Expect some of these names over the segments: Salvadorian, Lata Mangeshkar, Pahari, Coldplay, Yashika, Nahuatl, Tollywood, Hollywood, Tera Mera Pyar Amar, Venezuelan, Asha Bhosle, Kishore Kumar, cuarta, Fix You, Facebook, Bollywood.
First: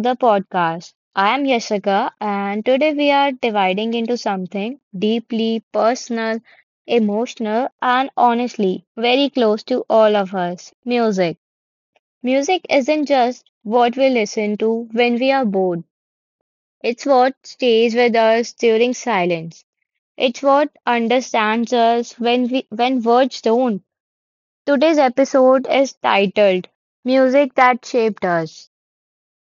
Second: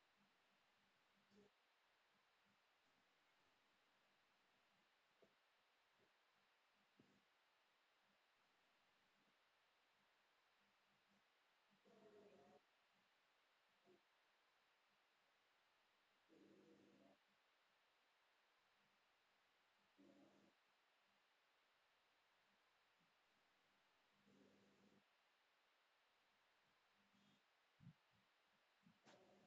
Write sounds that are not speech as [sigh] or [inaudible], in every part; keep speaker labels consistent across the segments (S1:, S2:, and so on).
S1: the podcast. I am Yashika, and today we are dividing into something deeply personal, emotional, and honestly very close to all of us music. Music isn't just what we listen to when we are bored, it's what stays with us during silence. It's what understands us when words don't. Today's episode is titled Music That Shaped Us.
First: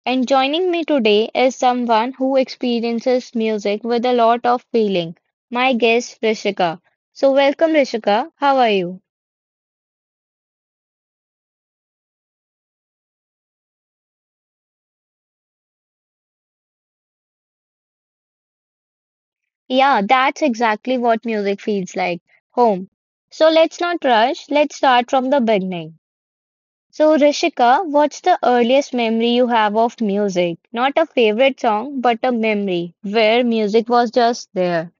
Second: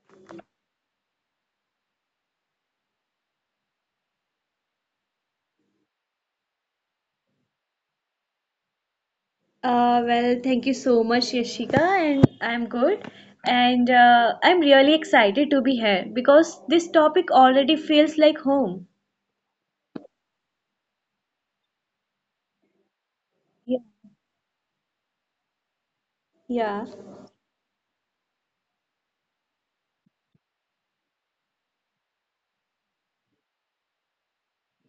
S1: And joining me today is someone who experiences music with a lot of feeling, my guest Rishika. So, welcome Rishika, how are you?
S2: Thank you so much, Yashika, and I'm good. And I'm really excited to be here because this topic already feels like home.
S1: Yeah, that's exactly what music feels like home. So, let's
S2: Yeah.
S1: not rush, let's start from the beginning.
S2: Yeah.
S1: So, Rishika, what's the earliest memory you have of music? Not a favorite song, but a memory where music was just there.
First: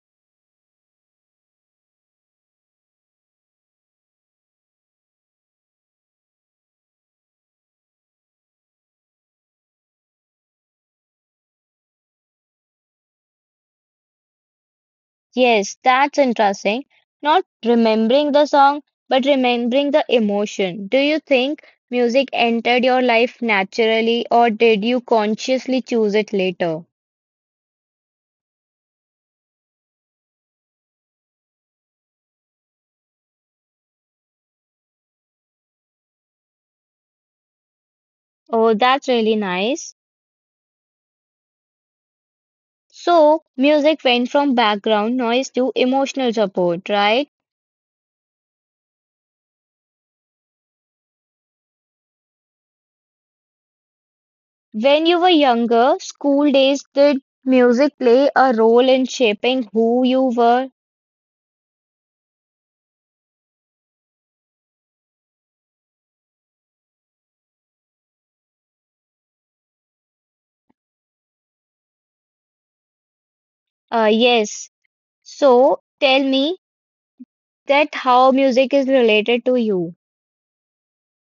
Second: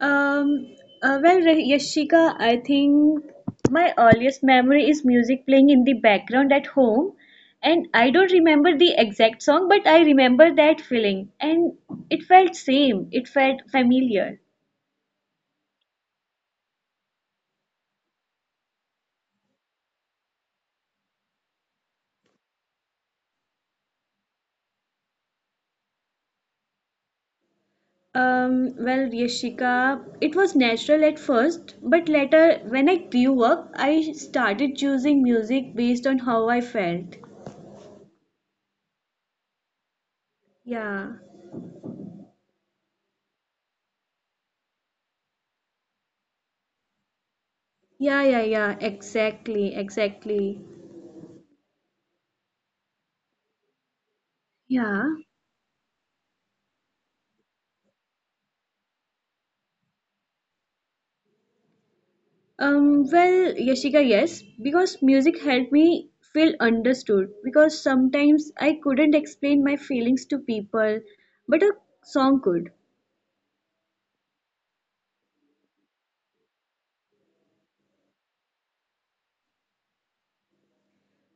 S2: Um, Yashika, I think my earliest memory is music playing in the background at home. And I don't remember the exact song, but I remember that feeling. And it felt same, it felt familiar.
S1: Yes, that's interesting. Not remembering the song, but remembering the emotion. Do you think music entered your life naturally, or did you consciously choose it later?
S2: Yashika, it was natural at first, but later, when I grew up, I started choosing music based on how I felt.
S1: Oh, that's really nice.
S2: Yeah,
S1: So, music went from background noise to emotional support, right?
S2: yeah, yeah, yeah, exactly, exactly. Yeah.
S1: When you were younger, school days, did music play a role in shaping who you were?
S2: Yashika, yes, because music helped me feel understood. Because sometimes I couldn't explain my feelings to people, but a song could.
S1: Yes. So, tell me that how music is related to you.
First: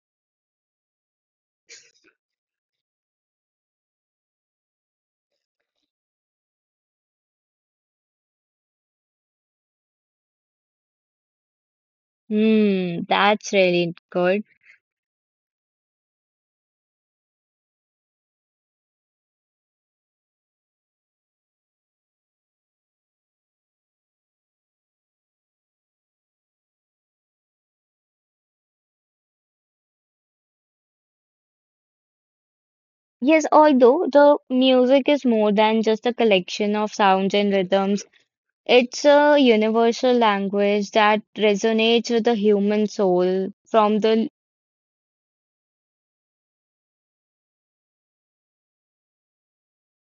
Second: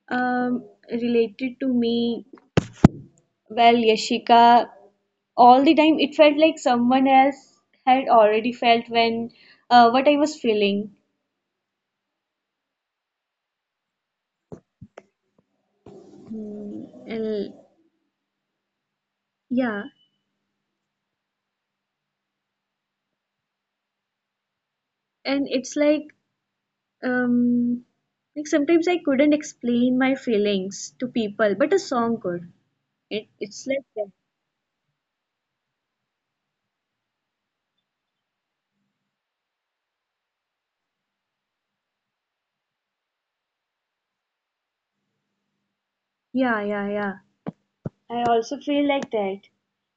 S2: Um, Related to me, well, Yashika, all the time it felt like someone else had already felt when what I was feeling.
S1: Hmm, that's really good.
S2: And yeah, and it's um like sometimes I couldn't explain my feelings to people, but a song could. It
S1: Yes,
S2: it's like
S1: although
S2: that.
S1: the music is more than just a collection of sounds and rhythms, it's a universal language that resonates with the human soul from the
S2: Yeah, yeah, yeah. I also feel like that.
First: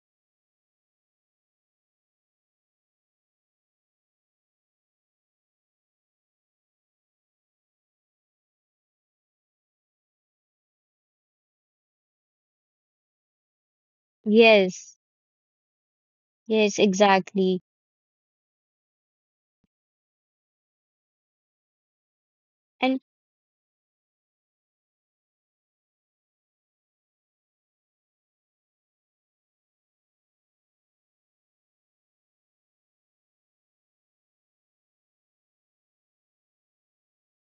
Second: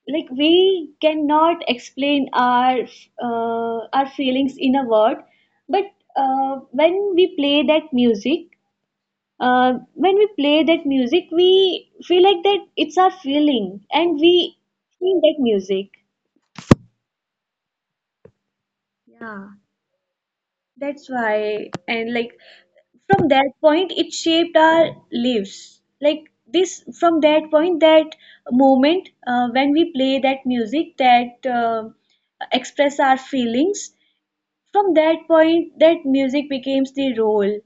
S2: Like we cannot explain our feelings in a word, but when we play that music, when we play that music we feel like that it's our feeling and we
S1: yes,
S2: feel that music,
S1: yes, exactly.
S2: yeah, that's why, and like
S1: And
S2: from that point it shaped our lives like this from that point that moment, when we play that music that express our feelings, from that point that music becomes the role,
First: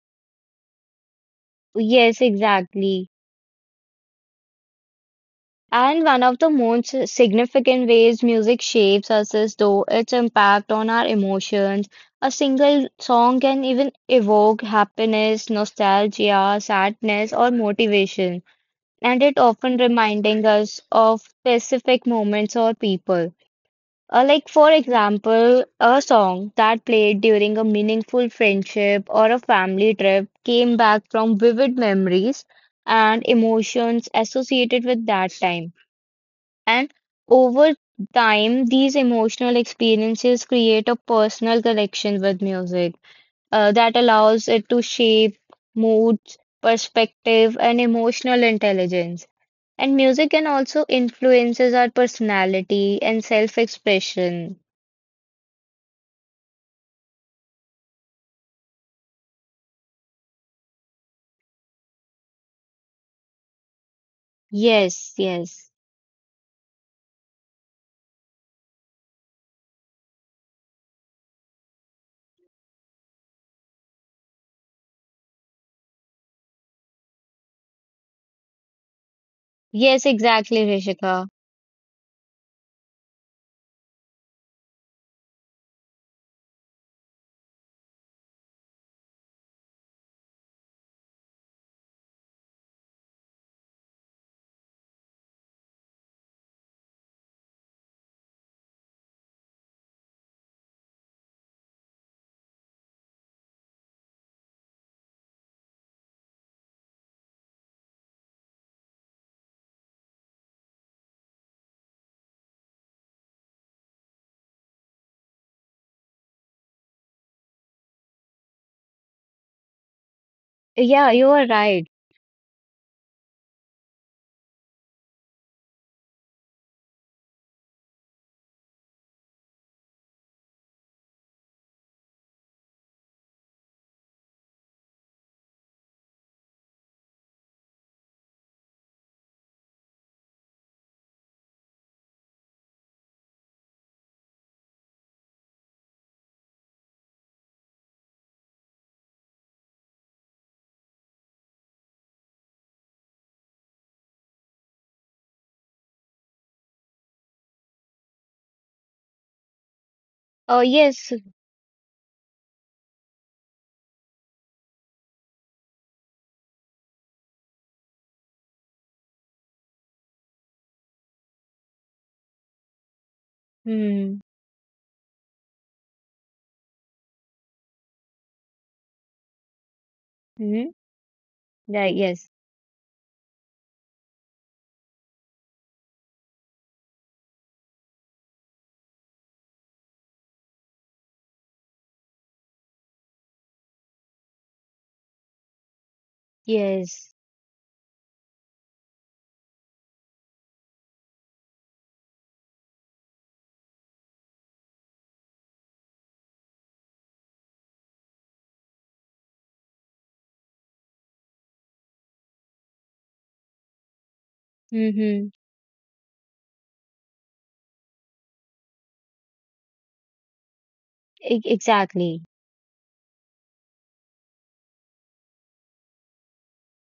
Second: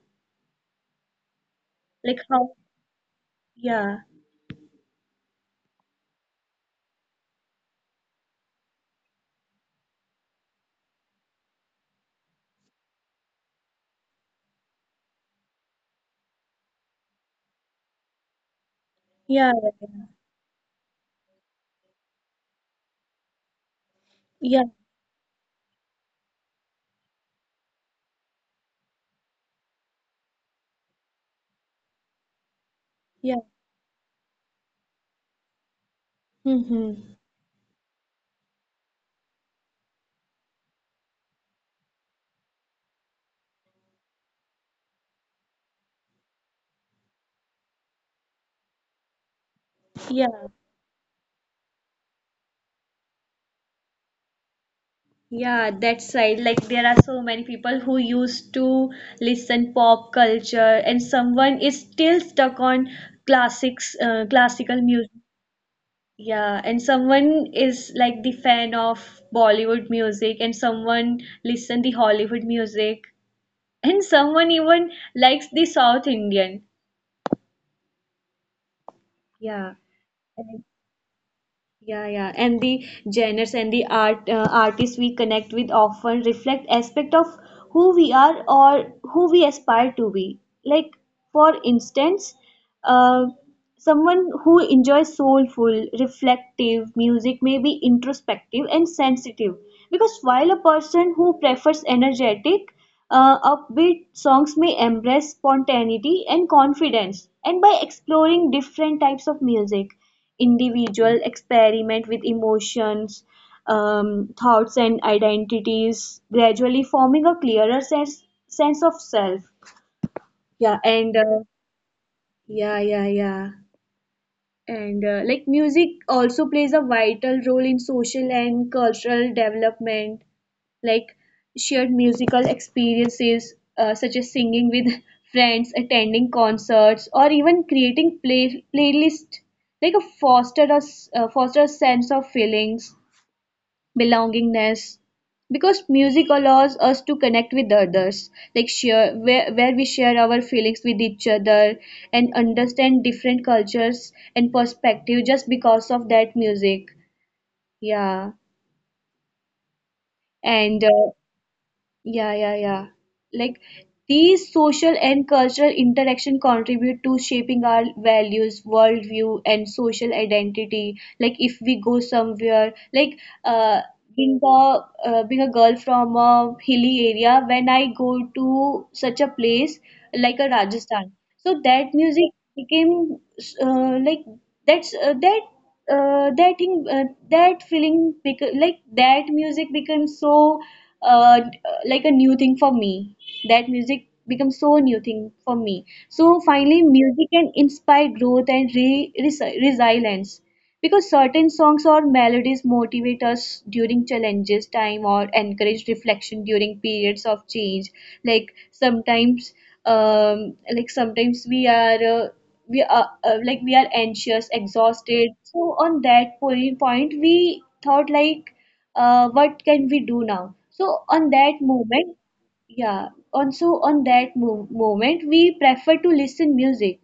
S2: like
S1: yes,
S2: how.
S1: exactly.
S2: Yeah,
S1: And one of the most significant ways music shapes us is through its impact on our emotions. A single song can even evoke happiness, nostalgia, sadness, or motivation, and it
S2: yeah,
S1: often reminding us of specific moments or people.
S2: yeah,
S1: For example, a song that played during a meaningful friendship or a family trip came back from vivid memories and
S2: yeah.
S1: emotions associated with that time. And
S2: Hmm,
S1: over time, these emotional experiences create a personal connection with music that allows it to shape moods, perspective, and emotional intelligence. And music
S2: yeah.
S1: can also influences our personality and self-expression.
S2: Yeah, that's right. Like there are so many people who used to listen pop culture, and someone is still stuck on classics, classical music.
S1: Yes, yes.
S2: Yeah, and someone is like the fan of Bollywood music, and someone listen the Hollywood music, and someone even likes the South Indian. Yeah.
S1: Yes, exactly, Rishika.
S2: Yeah, yeah, and the genres and the artists we connect with often reflect aspect of who we are or who we aspire to be. Like for instance, uh, someone who enjoys soulful, reflective music may be introspective and sensitive. Because while a person who prefers energetic, upbeat songs may embrace spontaneity and confidence. And by exploring different types of music. Individual experiment with emotions, thoughts, and identities, gradually forming a clearer sense of self. Yeah,
S1: Yeah,
S2: and
S1: you are right.
S2: yeah, yeah, yeah and Like music also plays a vital role in social and cultural development, like shared musical experiences such as singing with [laughs] friends, attending concerts, or even creating playlists, like a foster a sense of feelings, belongingness, because music allows us to connect with others, like where we share our feelings with each other and understand different cultures and perspective just because of that music, yeah.
S1: Oh,
S2: and
S1: yes.
S2: Yeah, yeah, yeah. Like these social and cultural interaction contribute to shaping our values, worldview, and social identity. Like if we go somewhere,
S1: Hmm.
S2: being a being a girl from a hilly area, when I go to such a place like a
S1: Hmm.
S2: Rajasthan, so that
S1: Right,
S2: music
S1: yes.
S2: became like that's that that thing, that feeling bec- like that music becomes so like a new thing for me, that music becomes so new thing for me. So finally
S1: Yes.
S2: music can inspire growth and resilience, because certain songs or melodies motivate us during challenges time or encourage reflection during periods of change. Like sometimes, like sometimes uh, we are like we are anxious, exhausted,
S1: Mm-hmm.
S2: so on that point we thought like what can we do now. So on
S1: E-,
S2: that moment,
S1: exactly.
S2: yeah, also on that moment we prefer to listen music,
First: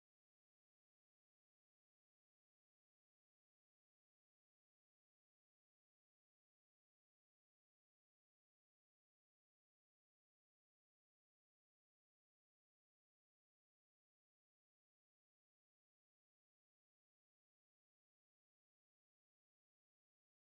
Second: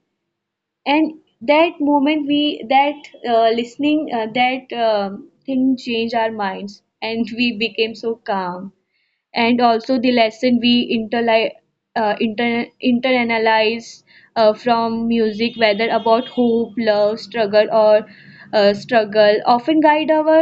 S2: and that moment we that listening that thing changed our minds and we became so calm. And also the lesson we internalize from music, whether about hope, love, struggle, or struggle, often guide our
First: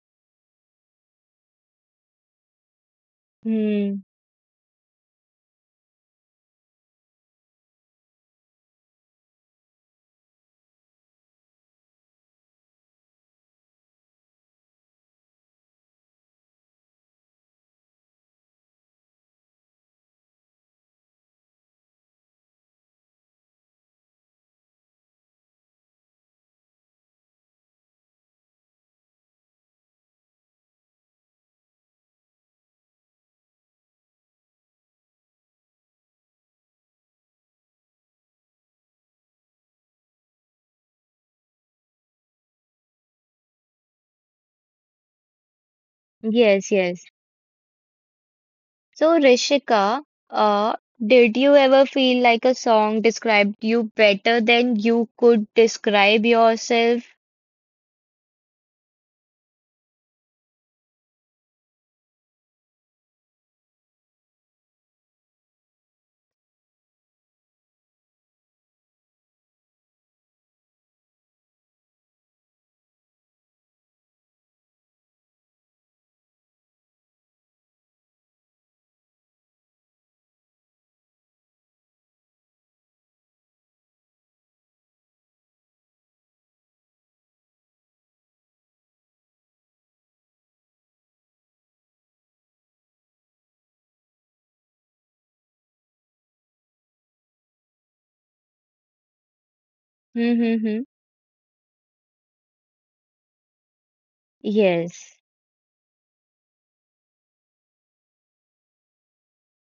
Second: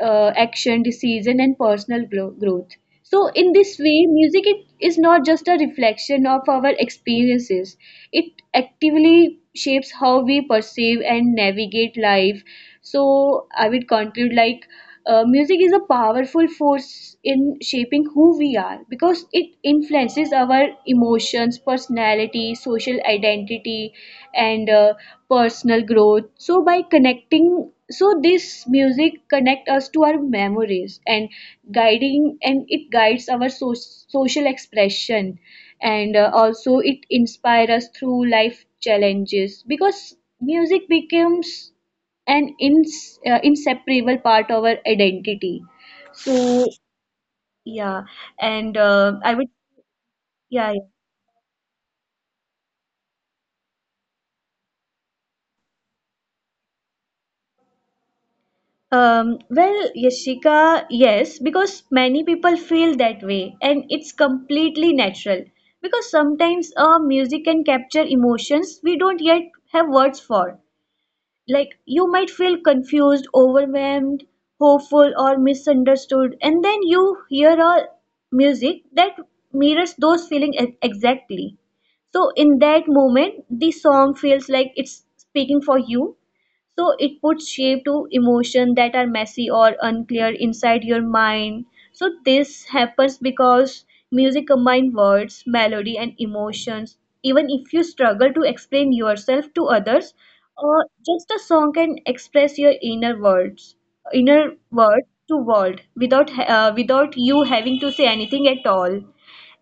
S2: action, decision, and personal growth. So, in this
S1: Hmm.
S2: way, music it is not just a reflection of our experiences, it actively shapes how we perceive and navigate life. So, I would conclude like music is a powerful force in shaping who we are because it influences our emotions, personality, social identity, and personal growth. So, by connecting so this music connect us to our memories and guiding and it guides our social expression, and also it inspires us through life challenges, because music becomes an inseparable part of our identity, so
S1: Yes, yes.
S2: yeah. and
S1: So,
S2: I would
S1: Rishika,
S2: yeah
S1: uh, did you ever feel like a song described you better than you could describe yourself?
S2: Yashika, yes, because many people feel that way, and it's completely natural. Because sometimes music can capture emotions we don't yet have words for. Like, you might feel confused, overwhelmed, hopeful, or misunderstood, and then you hear a music that mirrors those feelings exactly. So, in that moment, the song feels like it's speaking for you, so it puts shape to emotion that are messy or unclear inside your mind. So this happens because music combines words, melody, and emotions. Even if you struggle to explain yourself to others,
S1: Mm-hmm.
S2: just a song can express your inner words, inner word
S1: Yes,
S2: to world without without you having to say anything at all.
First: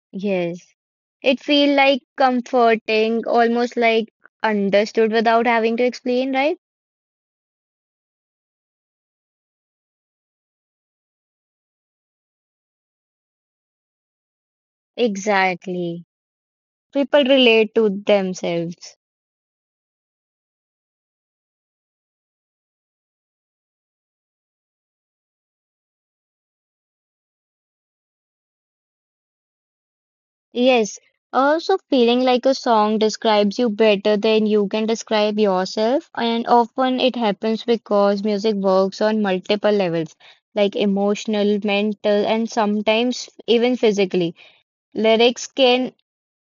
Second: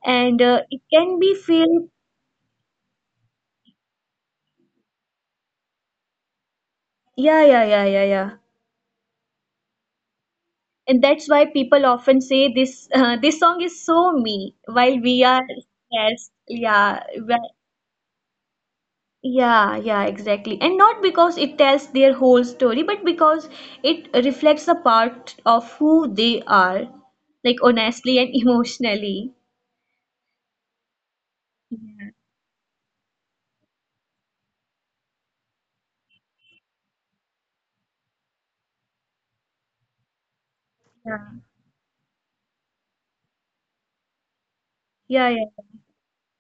S2: And
S1: yes.
S2: It can be
S1: It feel
S2: feel,
S1: like comforting, almost like understood without having to explain, right?
S2: yeah, yeah, yeah, yeah, yeah, and that's why people often say this this song is so me while we are,
S1: Exactly.
S2: yes, yeah.
S1: People
S2: Well,
S1: relate to themselves.
S2: yeah, yeah, exactly, and not because it tells their whole story but because it reflects a part of who they are, like honestly and emotionally.
S1: Yes, also feeling like a song describes you better than you can describe yourself, and often it happens because music works on multiple levels, like
S2: Yeah,
S1: emotional, mental, and sometimes even physically.
S2: yeah, yeah,
S1: Lyrics
S2: yeah.
S1: can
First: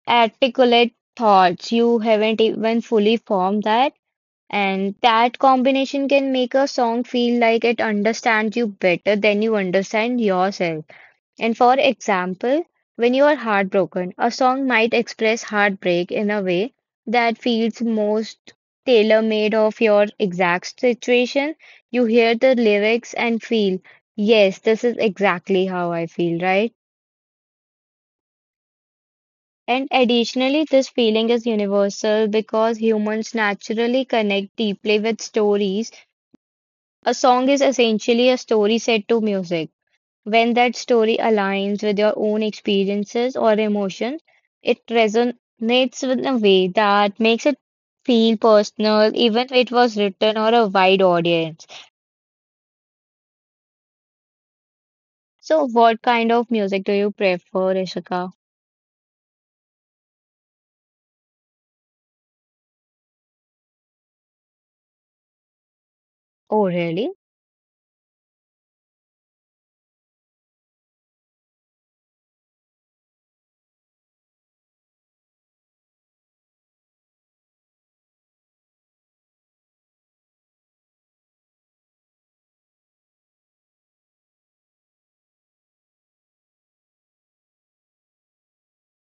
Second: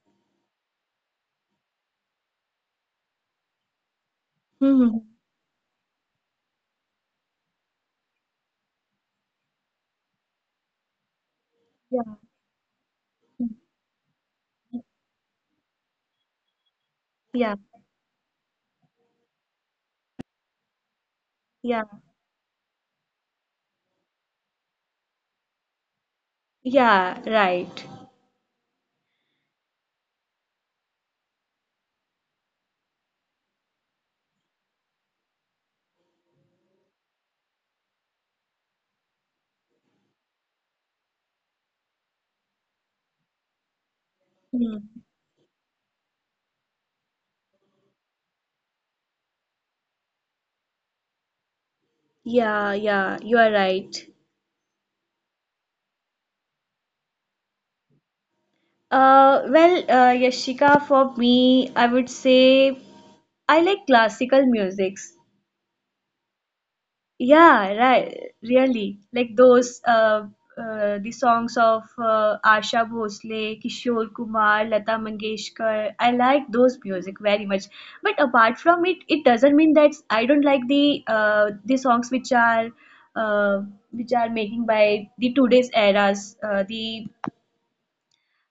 S1: articulate thoughts you haven't even fully formed that,
S2: Hmm.
S1: and
S2: Hmm.
S1: that combination can make a song feel like it understands you better than you understand yourself. And for
S2: Yeah.
S1: example, when you are heartbroken, a song might
S2: Mhm.
S1: express heartbreak in a way that
S2: Yeah,
S1: feels most tailor-made of your exact situation.
S2: yeah,
S1: You hear the lyrics and feel, yes, this is exactly how I feel, right?
S2: yeah, right.
S1: And additionally, this feeling is universal because humans naturally connect deeply with stories. A song is essentially a story set to music. When that story aligns with your own experiences or emotions, it
S2: Hmm.
S1: resonates in a way that makes it feel personal, even if it was written or a wide audience.
S2: Yeah, yeah, you are right.
S1: So, what kind of music do you prefer, Ishika?
S2: Yashika, for me, I would say I like classical musics.
S1: Oh, really?
S2: Yeah, right, really. Like those, the songs of Asha Bhosle, Kishore Kumar, Lata Mangeshkar. I like those music very much. But apart from it, it doesn't mean that I don't like the songs uh, which are making by the today's eras, uh, the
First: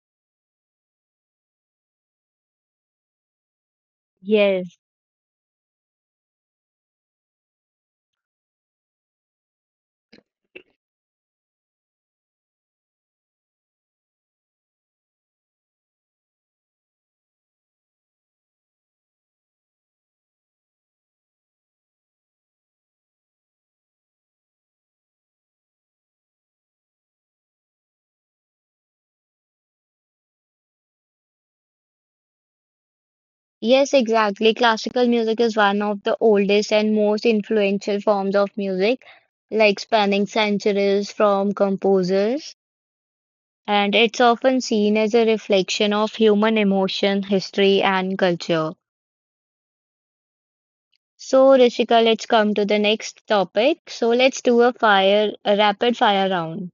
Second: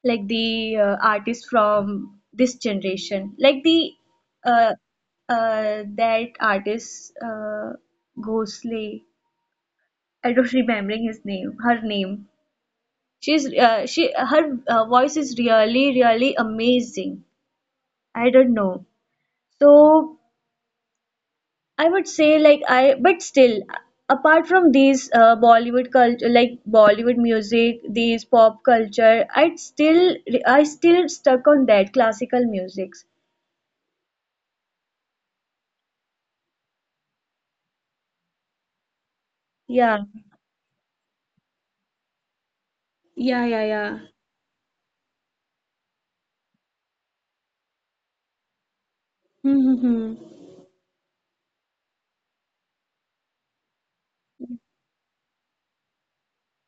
S2: like the artist from this generation, like the uh,
S1: Yes.
S2: that artist Ghosle. I don't remembering his name, her name. She, her voice is really really amazing, I don't know. So I would say like I but still, apart from these Bollywood culture, like Bollywood music, these pop culture, I still stuck on that classical music,
S1: Yes, exactly. Classical music is one of the oldest and most influential forms of music, like
S2: yeah.
S1: spanning centuries from composers.
S2: Yeah, yeah,
S1: And
S2: yeah.
S1: it's often seen as a reflection of human emotion, history, and culture.
S2: Mm-hmm.
S1: So, Rishika, let's come to the next topic. So, let's do a fire, a rapid fire round.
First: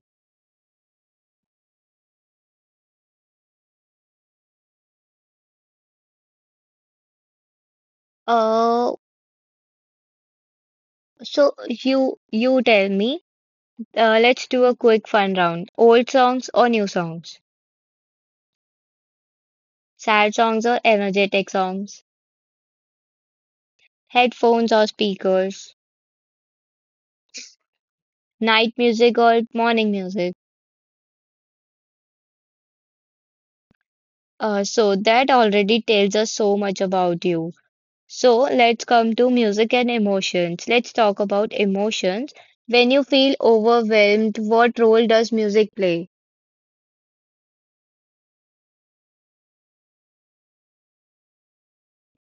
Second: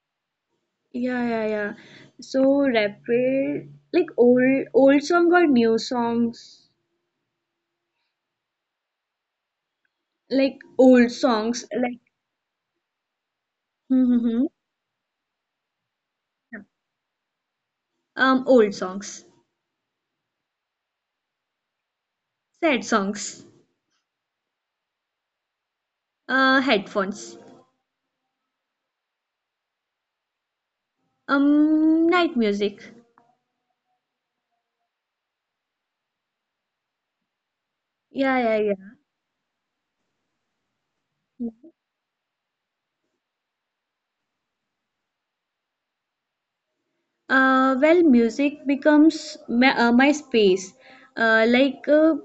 S2: Yeah, yeah, yeah. So rapper, like old song or new songs?
S1: Uh,
S2: Like old
S1: so
S2: songs, like,
S1: you you tell me. Let's
S2: mm-hmm.
S1: do a quick fun round. Old songs or new songs?
S2: Old songs.
S1: Sad songs or energetic songs?
S2: Sad songs.
S1: Headphones or speakers?
S2: Headphones.
S1: Night music or morning music?
S2: Night music.
S1: So that already tells us so much about you. So
S2: Yeah, yeah,
S1: let's come to music and emotions. Let's talk about
S2: yeah.
S1: emotions. When you feel overwhelmed, what role does music play?
S2: Music becomes my, my space. Uh, like uh,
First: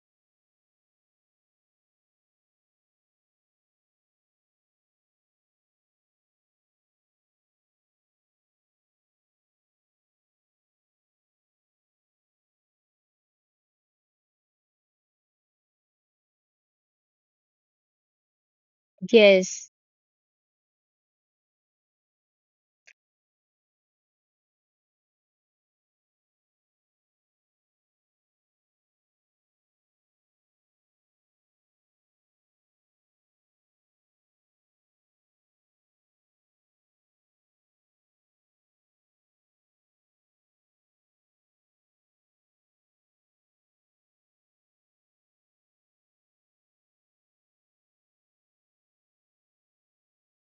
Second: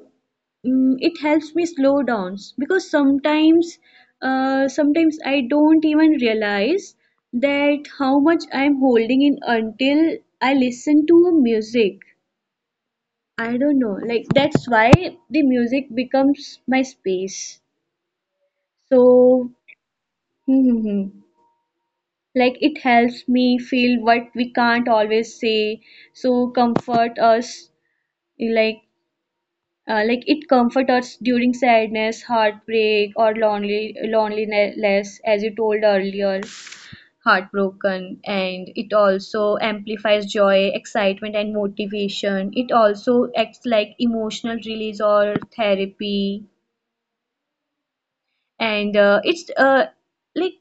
S2: it helps me slow down because sometimes, sometimes I don't even realize that how much I'm holding in until I listen to a music. I don't know, like that's why the music becomes my space, so.
S1: Yes,
S2: Hmm, hmm, hmm. Like it helps me feel what we can't always say, so comfort us, like, like it comforts us during sadness, heartbreak, or lonely loneliness, as you told earlier, heartbroken. And it also amplifies joy, excitement, and motivation. It also acts like emotional release or therapy. And it's Like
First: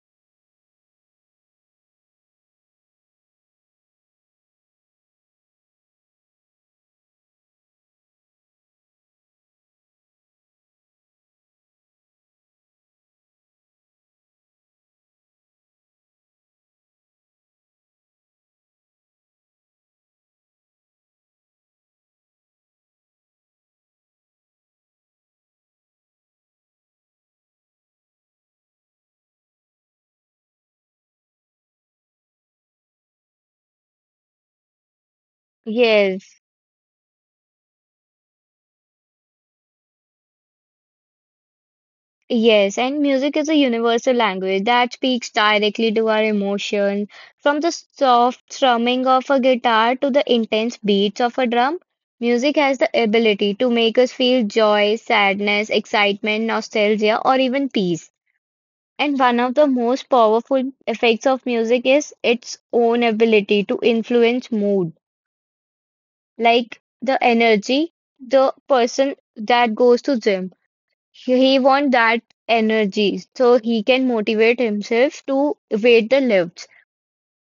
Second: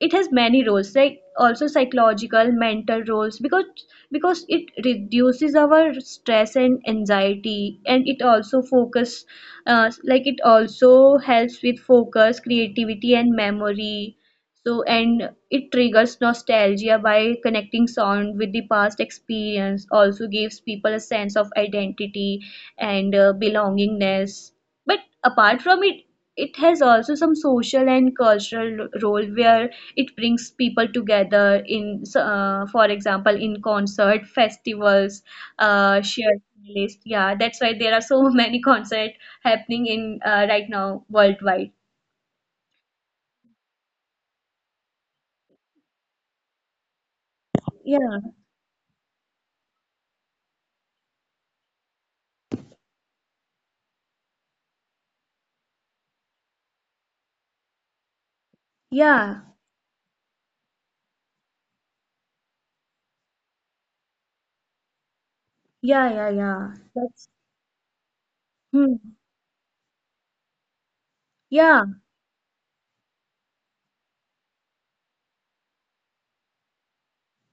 S2: it has many roles, like also psychological, mental roles, because it reduces our stress and anxiety, and it also focus, like it also helps with focus, creativity, and memory. So, and it triggers nostalgia by connecting sound with the past experience, also gives people a sense of identity and belongingness. But apart from it, it has also some social and cultural role where it brings people together in, for example, in concert festivals, uh, shared
S1: yes,
S2: playlist. Yeah, that's why there are so [laughs] many concert happening in, right now, worldwide.
S1: yes. And music is a universal language that speaks directly to our emotions. From the
S2: Yeah.
S1: soft strumming of a guitar to the intense beats of a drum, music has the ability to make us feel joy, sadness, excitement, nostalgia, or even peace. And
S2: Yeah,
S1: one of the most powerful effects of music is its own ability to influence mood,
S2: yeah, yeah, yeah,
S1: like
S2: that's.
S1: the energy, the
S2: Hmm.
S1: person that goes to gym. He
S2: Yeah,
S1: wants that energy, so he can motivate himself to weight the lifts.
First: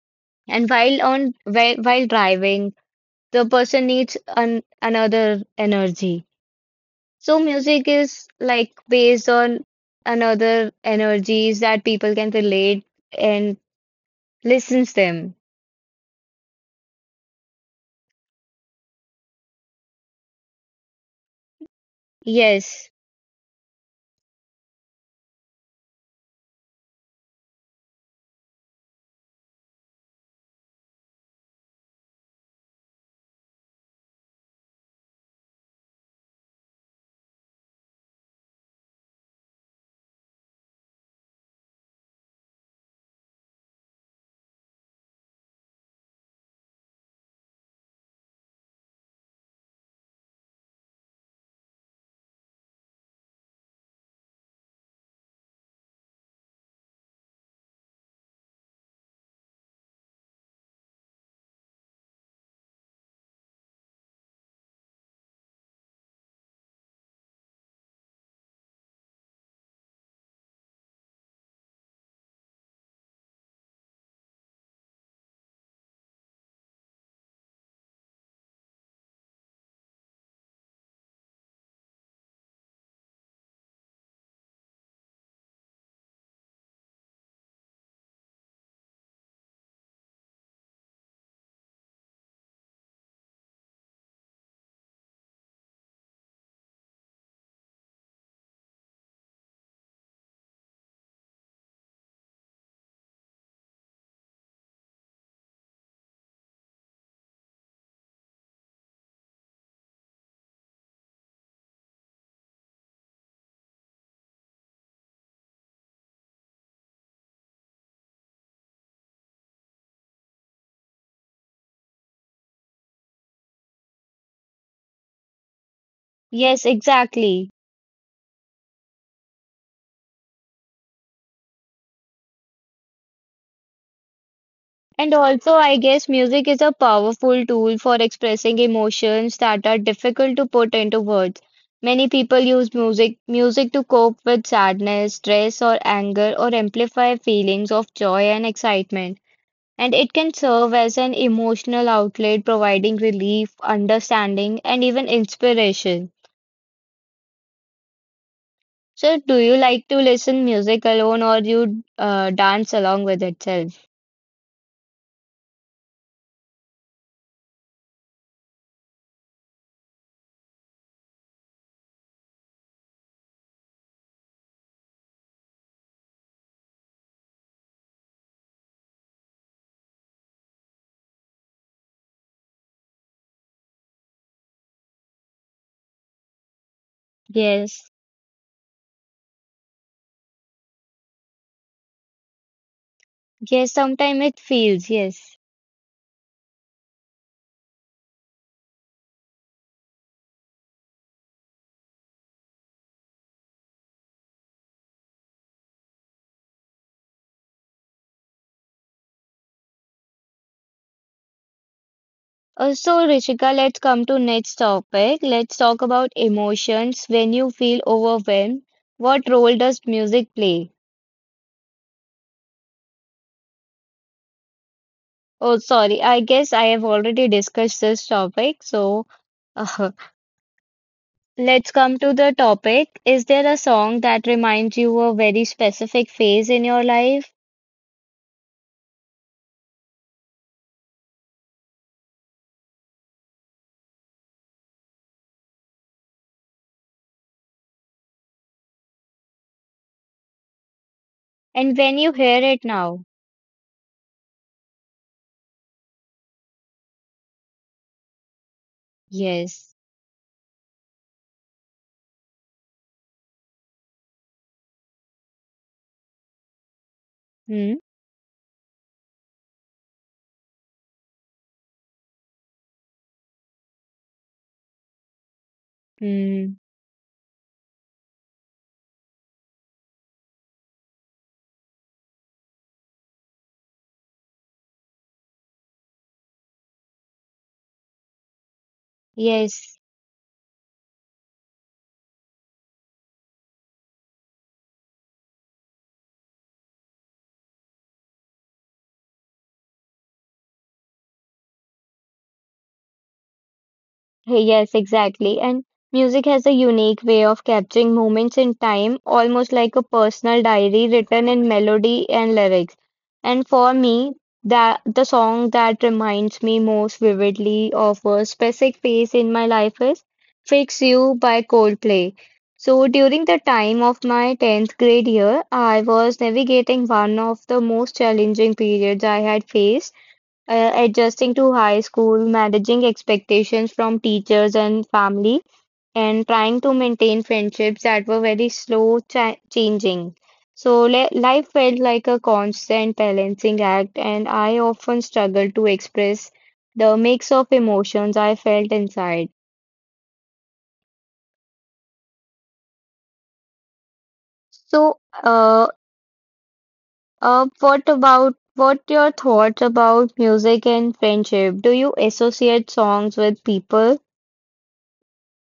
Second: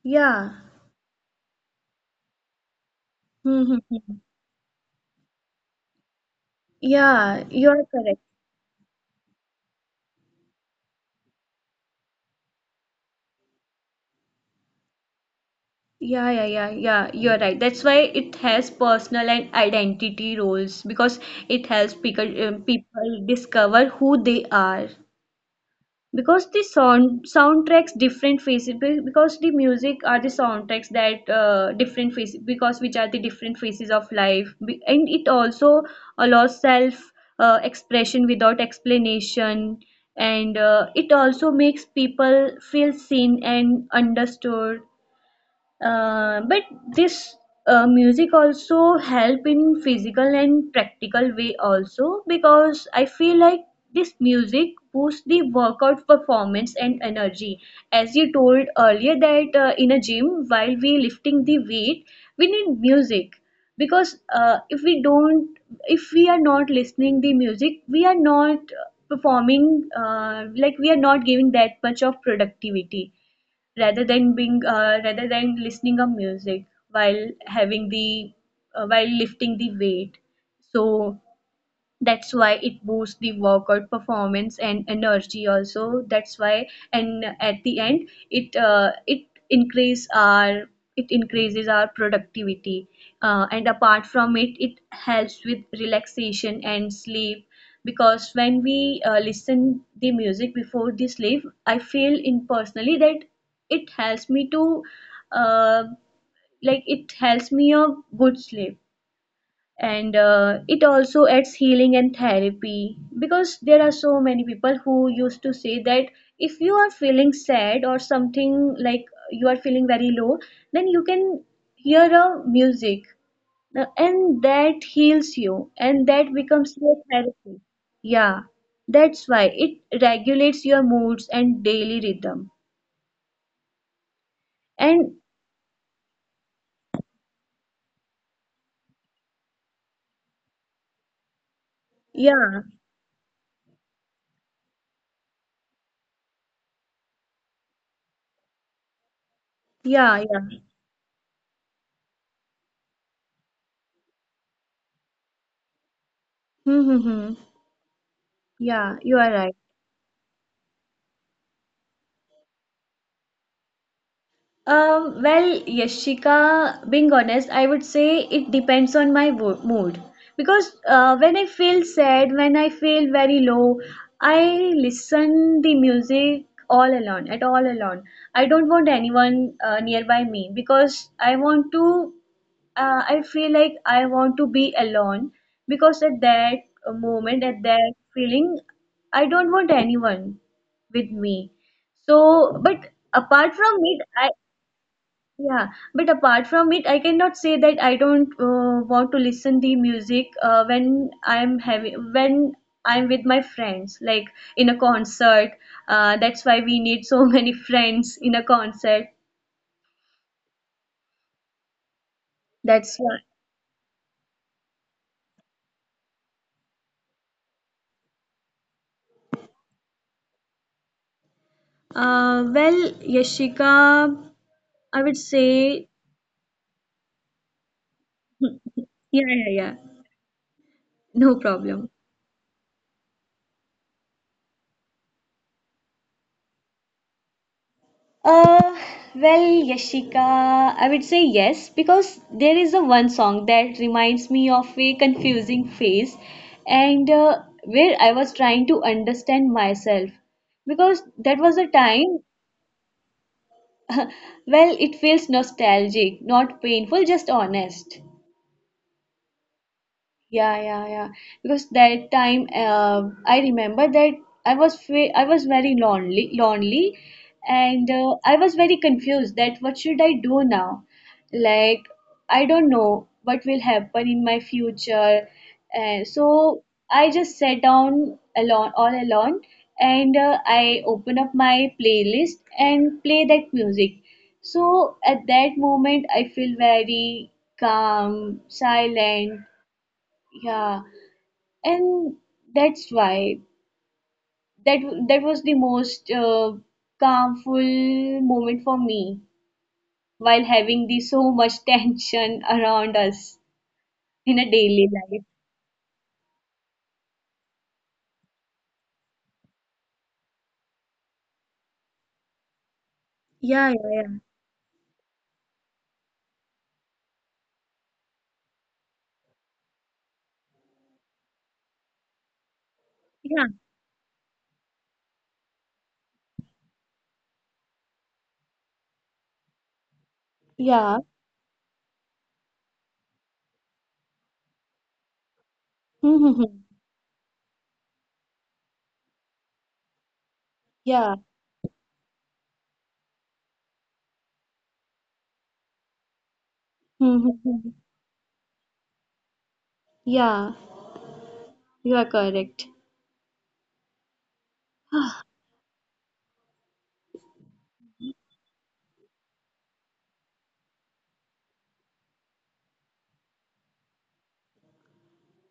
S2: yeah.
S1: And while driving, the
S2: Hmm, hmm,
S1: person
S2: hmm.
S1: needs another energy. So
S2: Yeah, you're
S1: music
S2: correct.
S1: is like based on another energies that people can relate and listens them.
S2: Yeah, yeah, yeah, yeah, you're right. That's why it has personal and identity roles because it helps people,
S1: Yes,
S2: people discover who they are. Because the sound soundtracks different phases be- because the music are the soundtracks that different phases because which are the different phases of life. And it also allows self expression without explanation, and it also makes people feel seen and understood. But this Music also help in physical and practical way also, because I feel like this music boosts the workout performance and energy, as you told earlier that, in a gym while we lifting the weight, we need music. Because if we don't, if we are not listening the music, we are not performing, like we are not giving that much of productivity, rather than listening a music while having the while lifting the weight. So that's why it boosts the workout performance and energy also. That's why, and at the end it increases our productivity. And apart from it, it helps with relaxation and sleep, because when we listen the music before the sleep, I feel in personally that it helps me to, uh, like it helps me a good sleep. And it also adds healing and therapy, because there are so many people who used to say that if you are feeling sad or something, like you are feeling very low, then you can hear a music, and that heals you and that
S1: yes,
S2: becomes your
S1: exactly.
S2: therapy. Yeah, that's why it regulates your moods and daily rhythm. And
S1: And also, I guess music is a powerful tool for expressing emotions that are difficult to put into words. Many people
S2: yeah,
S1: use music to cope with sadness, stress, or anger, or amplify feelings of joy and excitement. And
S2: yeah,
S1: it can
S2: yeah.
S1: serve as an emotional outlet, providing relief, understanding, and even inspiration.
S2: Mm-hmm. Yeah, you
S1: So,
S2: are
S1: do
S2: right.
S1: you like to listen music alone, or you dance along with itself?
S2: Well, Yashika, being honest, I would say it depends on my mood. Because when I feel sad, when I feel very low, I listen the music all alone, at all alone. I don't want anyone nearby me because I want to. I feel like I want to be alone, because at that moment, at that
S1: Yes.
S2: feeling, I don't want anyone with me. So, but apart from
S1: Yes,
S2: it,
S1: sometimes
S2: I,
S1: it feels, yes.
S2: yeah, but apart from it, I cannot say that I don't want to listen the music when I'm having when I'm with my friends, like in a concert. That's why we need so [laughs] many friends in a concert. That's why.
S1: Rishika, let's come to next topic. Let's talk about emotions. When you feel overwhelmed, what role does music play?
S2: Well, Yashika, I would
S1: Oh, sorry,
S2: say,
S1: I guess I have already discussed this topic. So,
S2: yeah, yeah,
S1: [laughs]
S2: yeah, no
S1: let's come to
S2: problem.
S1: the topic. Is there a song that reminds you of a very specific phase in your life?
S2: Uh, well, Yashika, I would say yes, because there is a one song that reminds me of a confusing phase, and where I was trying to understand myself, because that
S1: And
S2: was a
S1: when you
S2: time,
S1: hear it now?
S2: well, it feels nostalgic, not painful, just honest.
S1: Yes.
S2: Yeah, yeah, yeah. Because that time, I remember that I was very lonely, lonely,
S1: Hmm?
S2: and I was very confused that what should I do now? Like, I don't know what will happen in my future, so
S1: Hmm.
S2: I just sat down alone, all alone, and I open up my playlist and play that music. So at that moment, I feel very calm, silent.
S1: Yes.
S2: Yeah, and that's why that that was the most calmful moment for me, while having the so much [laughs] tension around us in a
S1: Hey yes,
S2: daily life.
S1: exactly. And music has a unique way of capturing moments in time, almost like a personal diary written in melody and lyrics. And
S2: Yeah,
S1: for me, that the song that reminds me most vividly of a specific phase in my life is Fix You by Coldplay. So during
S2: yeah,
S1: the time of my 10th grade year, I was navigating one of the most challenging periods I had faced
S2: yeah.
S1: adjusting to high school, managing expectations from teachers and family, and trying
S2: [laughs]
S1: to maintain friendships that were very slow cha changing. So li
S2: Yeah.
S1: life felt like a constant balancing act, and I often struggled to express the
S2: Hmm,
S1: mix
S2: hmm,
S1: of
S2: hmm.
S1: emotions I felt inside.
S2: Yeah, you are correct.
S1: So, uh, what about what your thoughts about music and friendship? Do you associate songs with people?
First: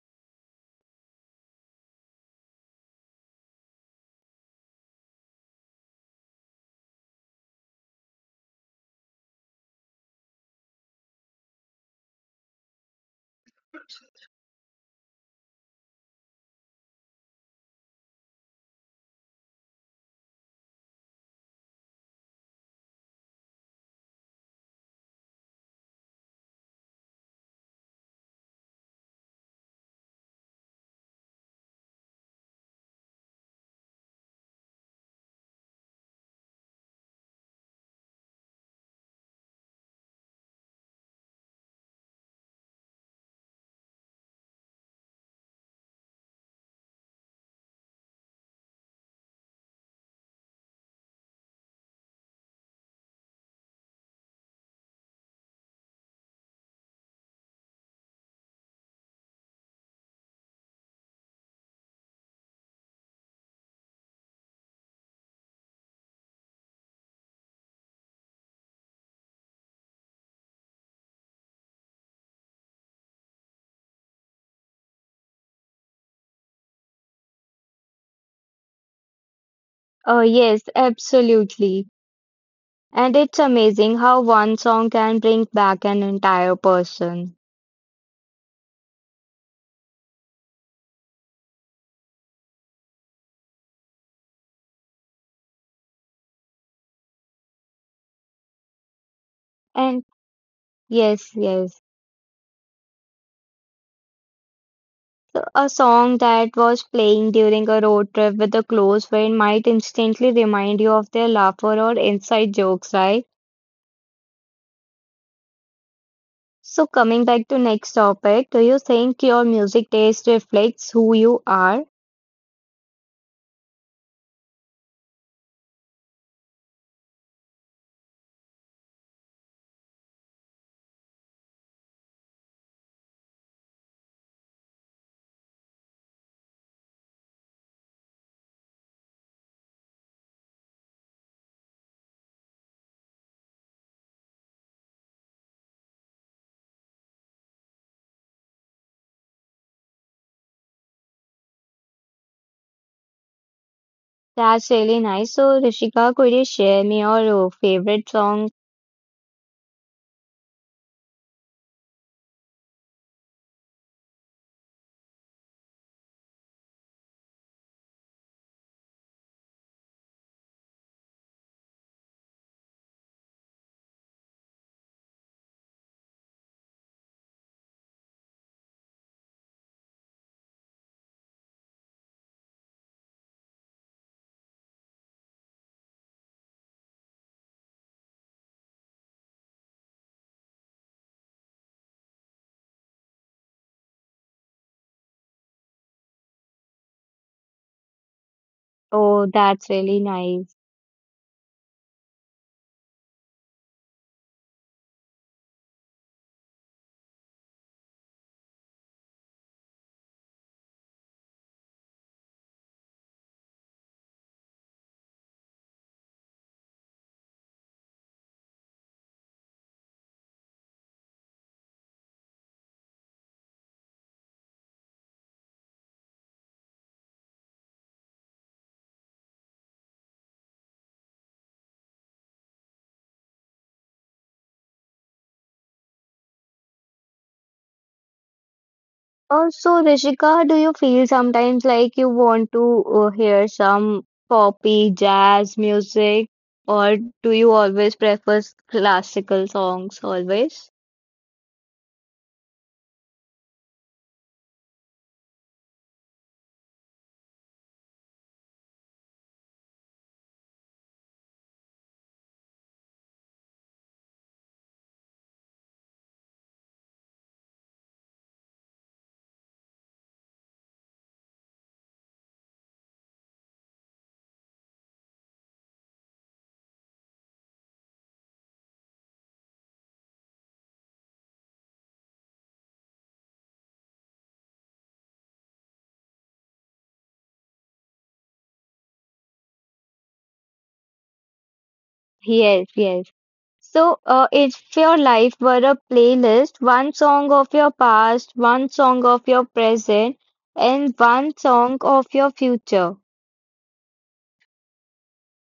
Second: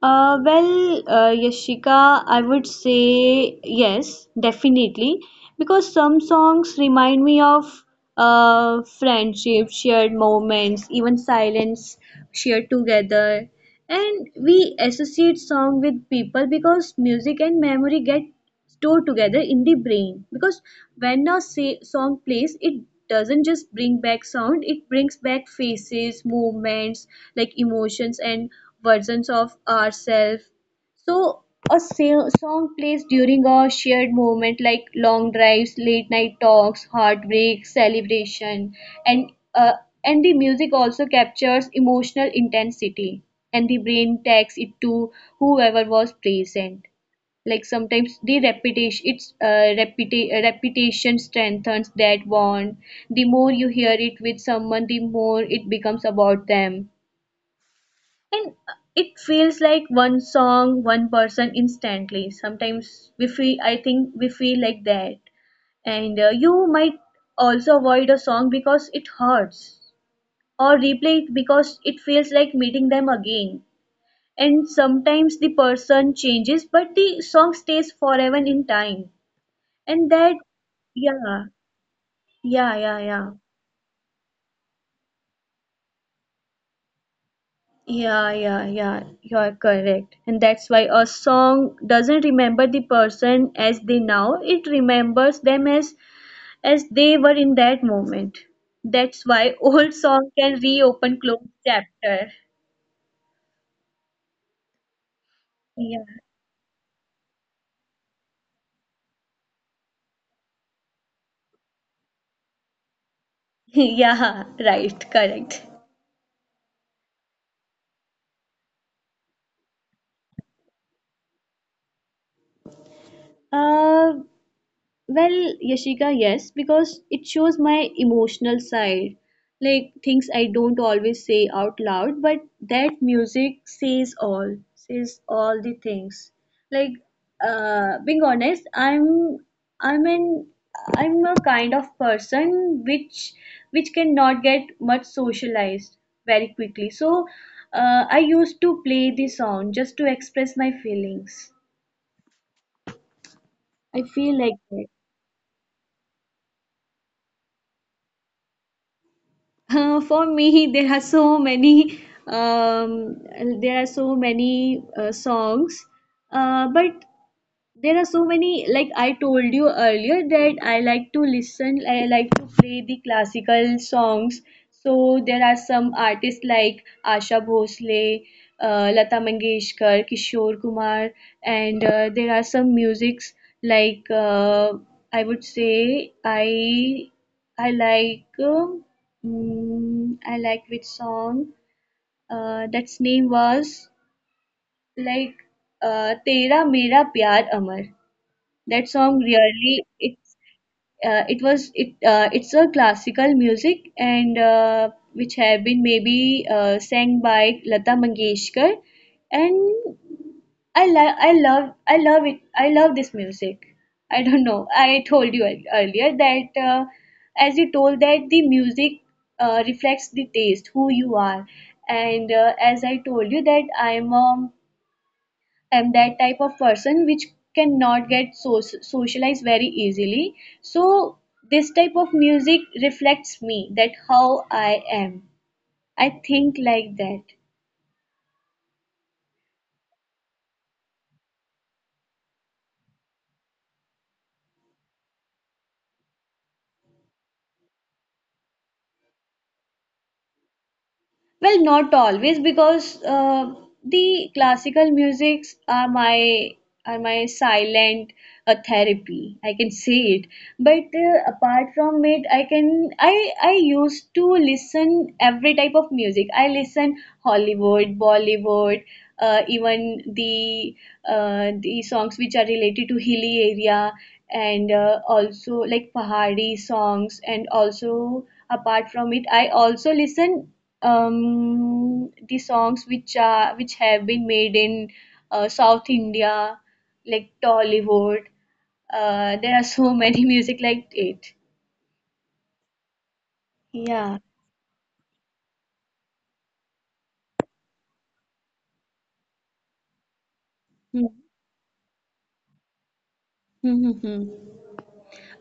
S2: Yashika, I would say yes, definitely, because some songs remind me of friendship, shared moments, even silence shared together. And we associate song with people, because music and memory get stored together in the brain, because when a say, song plays, it doesn't just bring back sound, it brings back faces, movements, like emotions and versions of ourselves. So song plays during a shared moment, like long drives, late night talks, heartbreak, celebration, and the music also captures emotional intensity, and the brain tags it to whoever was present. Like sometimes the repetition, repetition strengthens that bond. The more you hear it with someone, the more it becomes about them. And it feels like one song, one person, instantly. Sometimes we feel, I think we feel like that. And you might also avoid a song because it hurts, or replay it because it feels like meeting them again. And sometimes the person changes, but the song stays forever in time. And
S1: Uh,
S2: that,
S1: yes,
S2: yeah,
S1: absolutely.
S2: yeah, yeah,
S1: And
S2: yeah.
S1: it's amazing how one song can bring back an entire person.
S2: Yeah, yeah, yeah, you're correct. And that's why a song doesn't remember the person as they now, it remembers them as they were in that moment. That's why [laughs] old
S1: And
S2: song can reopen
S1: yes,
S2: closed
S1: yes.
S2: chapter.
S1: So a
S2: Yeah.
S1: song that was playing during a road trip with a close friend might instantly remind you of their laughter or inside jokes, right?
S2: [laughs] Yeah, right, correct.
S1: So coming back to next topic, do you think your music taste reflects who you are?
S2: Uh, Well, Yashika, yes, because it shows my emotional side, like things I don't always say out loud, but that music says all the things. Like, being honest, I'm an, I'm a kind of person which cannot get much socialized very quickly. So, I used to play the song just to express my feelings. I feel like
S1: That's
S2: that.
S1: really nice. So Rishika, could you share me your favorite song?
S2: For me, [laughs] there are so many, um, there are so many songs, but there are so many, like I told you earlier, that I like to play the classical songs. So there are some artists like Asha Bhosle, Lata Mangeshkar, Kishore Kumar. And there are some musics like, I would say I like, mm, I like which song, that's name was like, Tera Mera Pyar Amar. That
S1: Oh,
S2: song
S1: that's
S2: really,
S1: really
S2: it's
S1: nice.
S2: it was it it's a classical music, and which have been maybe sang by Lata Mangeshkar. And I love it, I love this music. I don't know. I told you earlier that, as you told that the music reflects the taste who you are. And as I told you that I'm a am that type of person which cannot socialized very easily. So this type of music reflects me that how I am. I think like that.
S1: Also, Rishika, do you feel sometimes like you want to hear some poppy jazz music, or do you always prefer classical songs always?
S2: Well, not always, because the classical musics are my silent therapy, I can say it. But apart from it, I can I used to listen every type of music. I listen Hollywood, Bollywood, even the songs which are related to hilly area, and also like Pahari songs. And also apart from it, I also listen, the songs which have been made in South India, like Tollywood. There are so many [laughs] music like it.
S1: Yes, yes. So,
S2: Yeah.
S1: if your life were a playlist, one song of your past, one song of your present, and
S2: Hmm,
S1: one song of your future.
S2: hmm, hmm, hmm.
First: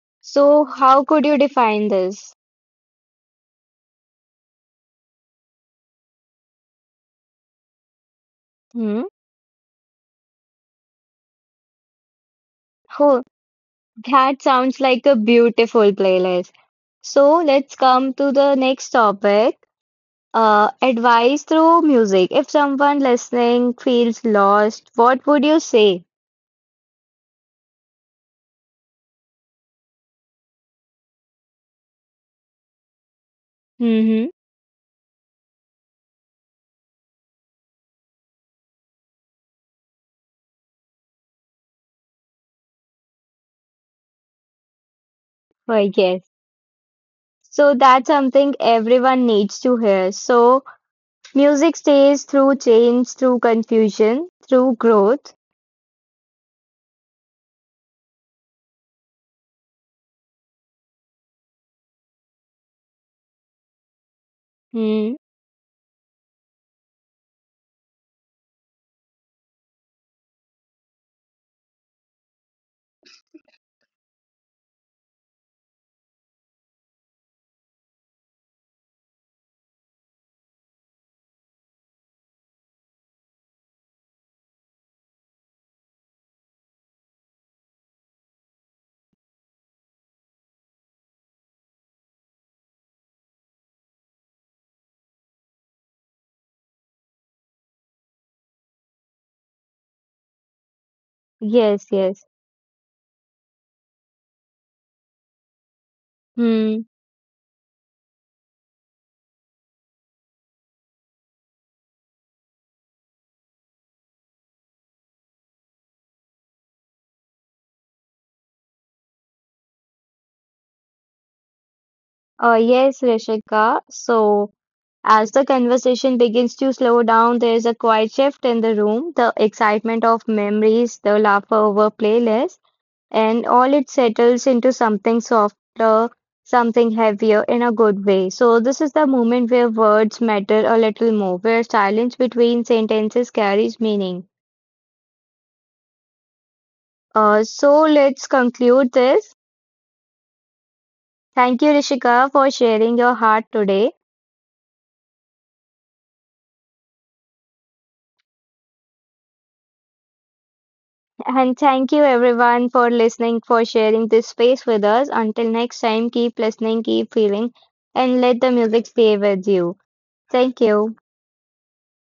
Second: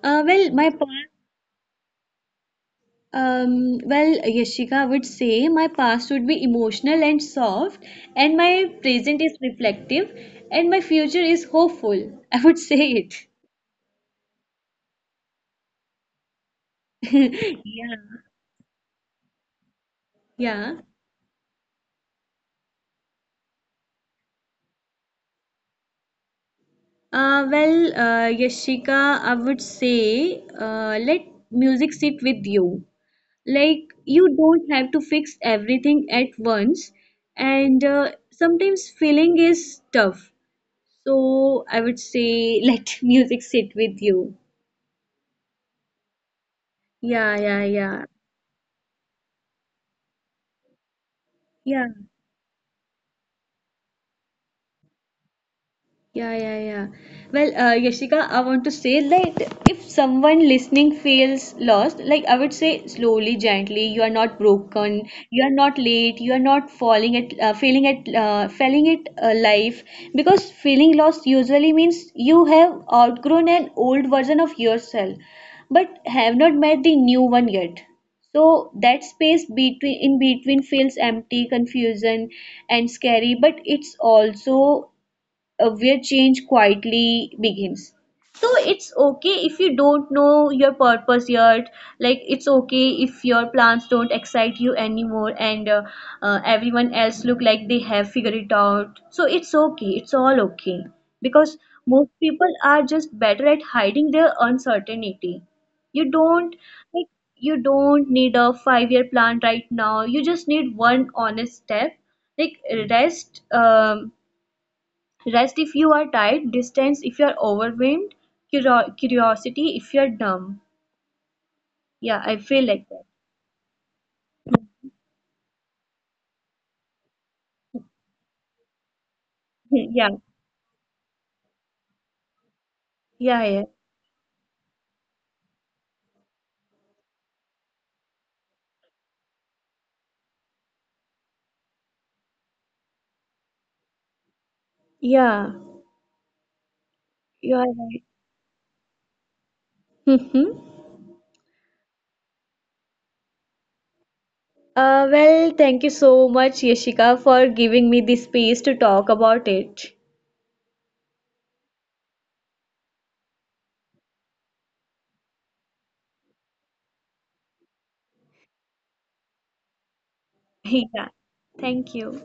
S2: Well,
S1: So,
S2: my
S1: how
S2: past,
S1: could you define this?
S2: well, Yashika, would say my past would be emotional and soft, and my
S1: Hmm?
S2: present is reflective, and my future is hopeful. [laughs] I would say it.
S1: That sounds like a beautiful playlist. So let's
S2: [laughs]
S1: come to the next topic.
S2: Yeah.
S1: Advice through music. If someone listening feels lost, what would you say?
S2: Yashika, I would say, let music sit with you. Like,
S1: Mm-hmm.
S2: you don't have to fix everything at once, and sometimes feeling is tough. So, I would say [laughs] let music sit with you.
S1: I guess.
S2: Yeah,
S1: So
S2: yeah,
S1: that's
S2: yeah.
S1: something everyone needs to hear. So music
S2: Yeah.
S1: stays through change, through confusion, through growth.
S2: Yeah, yeah, yeah. Well, Yashika, I want to say that if someone listening feels lost, like I would say slowly, gently, you are not
S1: Hmm.
S2: broken, you are not late, you are not falling at, failing at, failing at life. Because feeling lost usually means you have outgrown an old version of yourself, but have not met the new one yet. So that space between in between feels empty, confusion, and scary, but it's also where change quietly begins. So it's okay if you don't know your purpose yet. Like, it's okay if your plans don't excite you anymore, and everyone else look like they have figured it out. So it's okay, it's all okay, because
S1: Yes,
S2: most
S1: yes.
S2: people are just better at hiding their uncertainty. you don't
S1: Hmm.
S2: like you don't need a 5-year plan right now, you just need one honest step. Like, rest um, rest if you are tired, distance if you are overwhelmed, curiosity if you are dumb. Yeah, I
S1: Uh,
S2: feel like that.
S1: yes, Rishika. So, as the conversation begins to slow down, there is a quiet shift in the room, the excitement
S2: [laughs] Yeah,
S1: of memories, the laughter over playlists,
S2: yeah,
S1: and
S2: yeah.
S1: all it settles into something softer, something heavier in a good way. So, this is the moment where words matter a little more, where silence between sentences carries meaning.
S2: Yeah,
S1: Uh,
S2: you are
S1: so,
S2: right.
S1: let's conclude this.
S2: Mm-hmm.
S1: Thank you, Rishika, for sharing your heart today.
S2: Well, thank you so much, Yashika, for giving me the space to talk about it.
S1: And thank you everyone for listening, for sharing this space with us. Until next time, keep listening, keep feeling, and let the music stay with you. Thank
S2: [laughs]
S1: you.
S2: Yeah, thank you.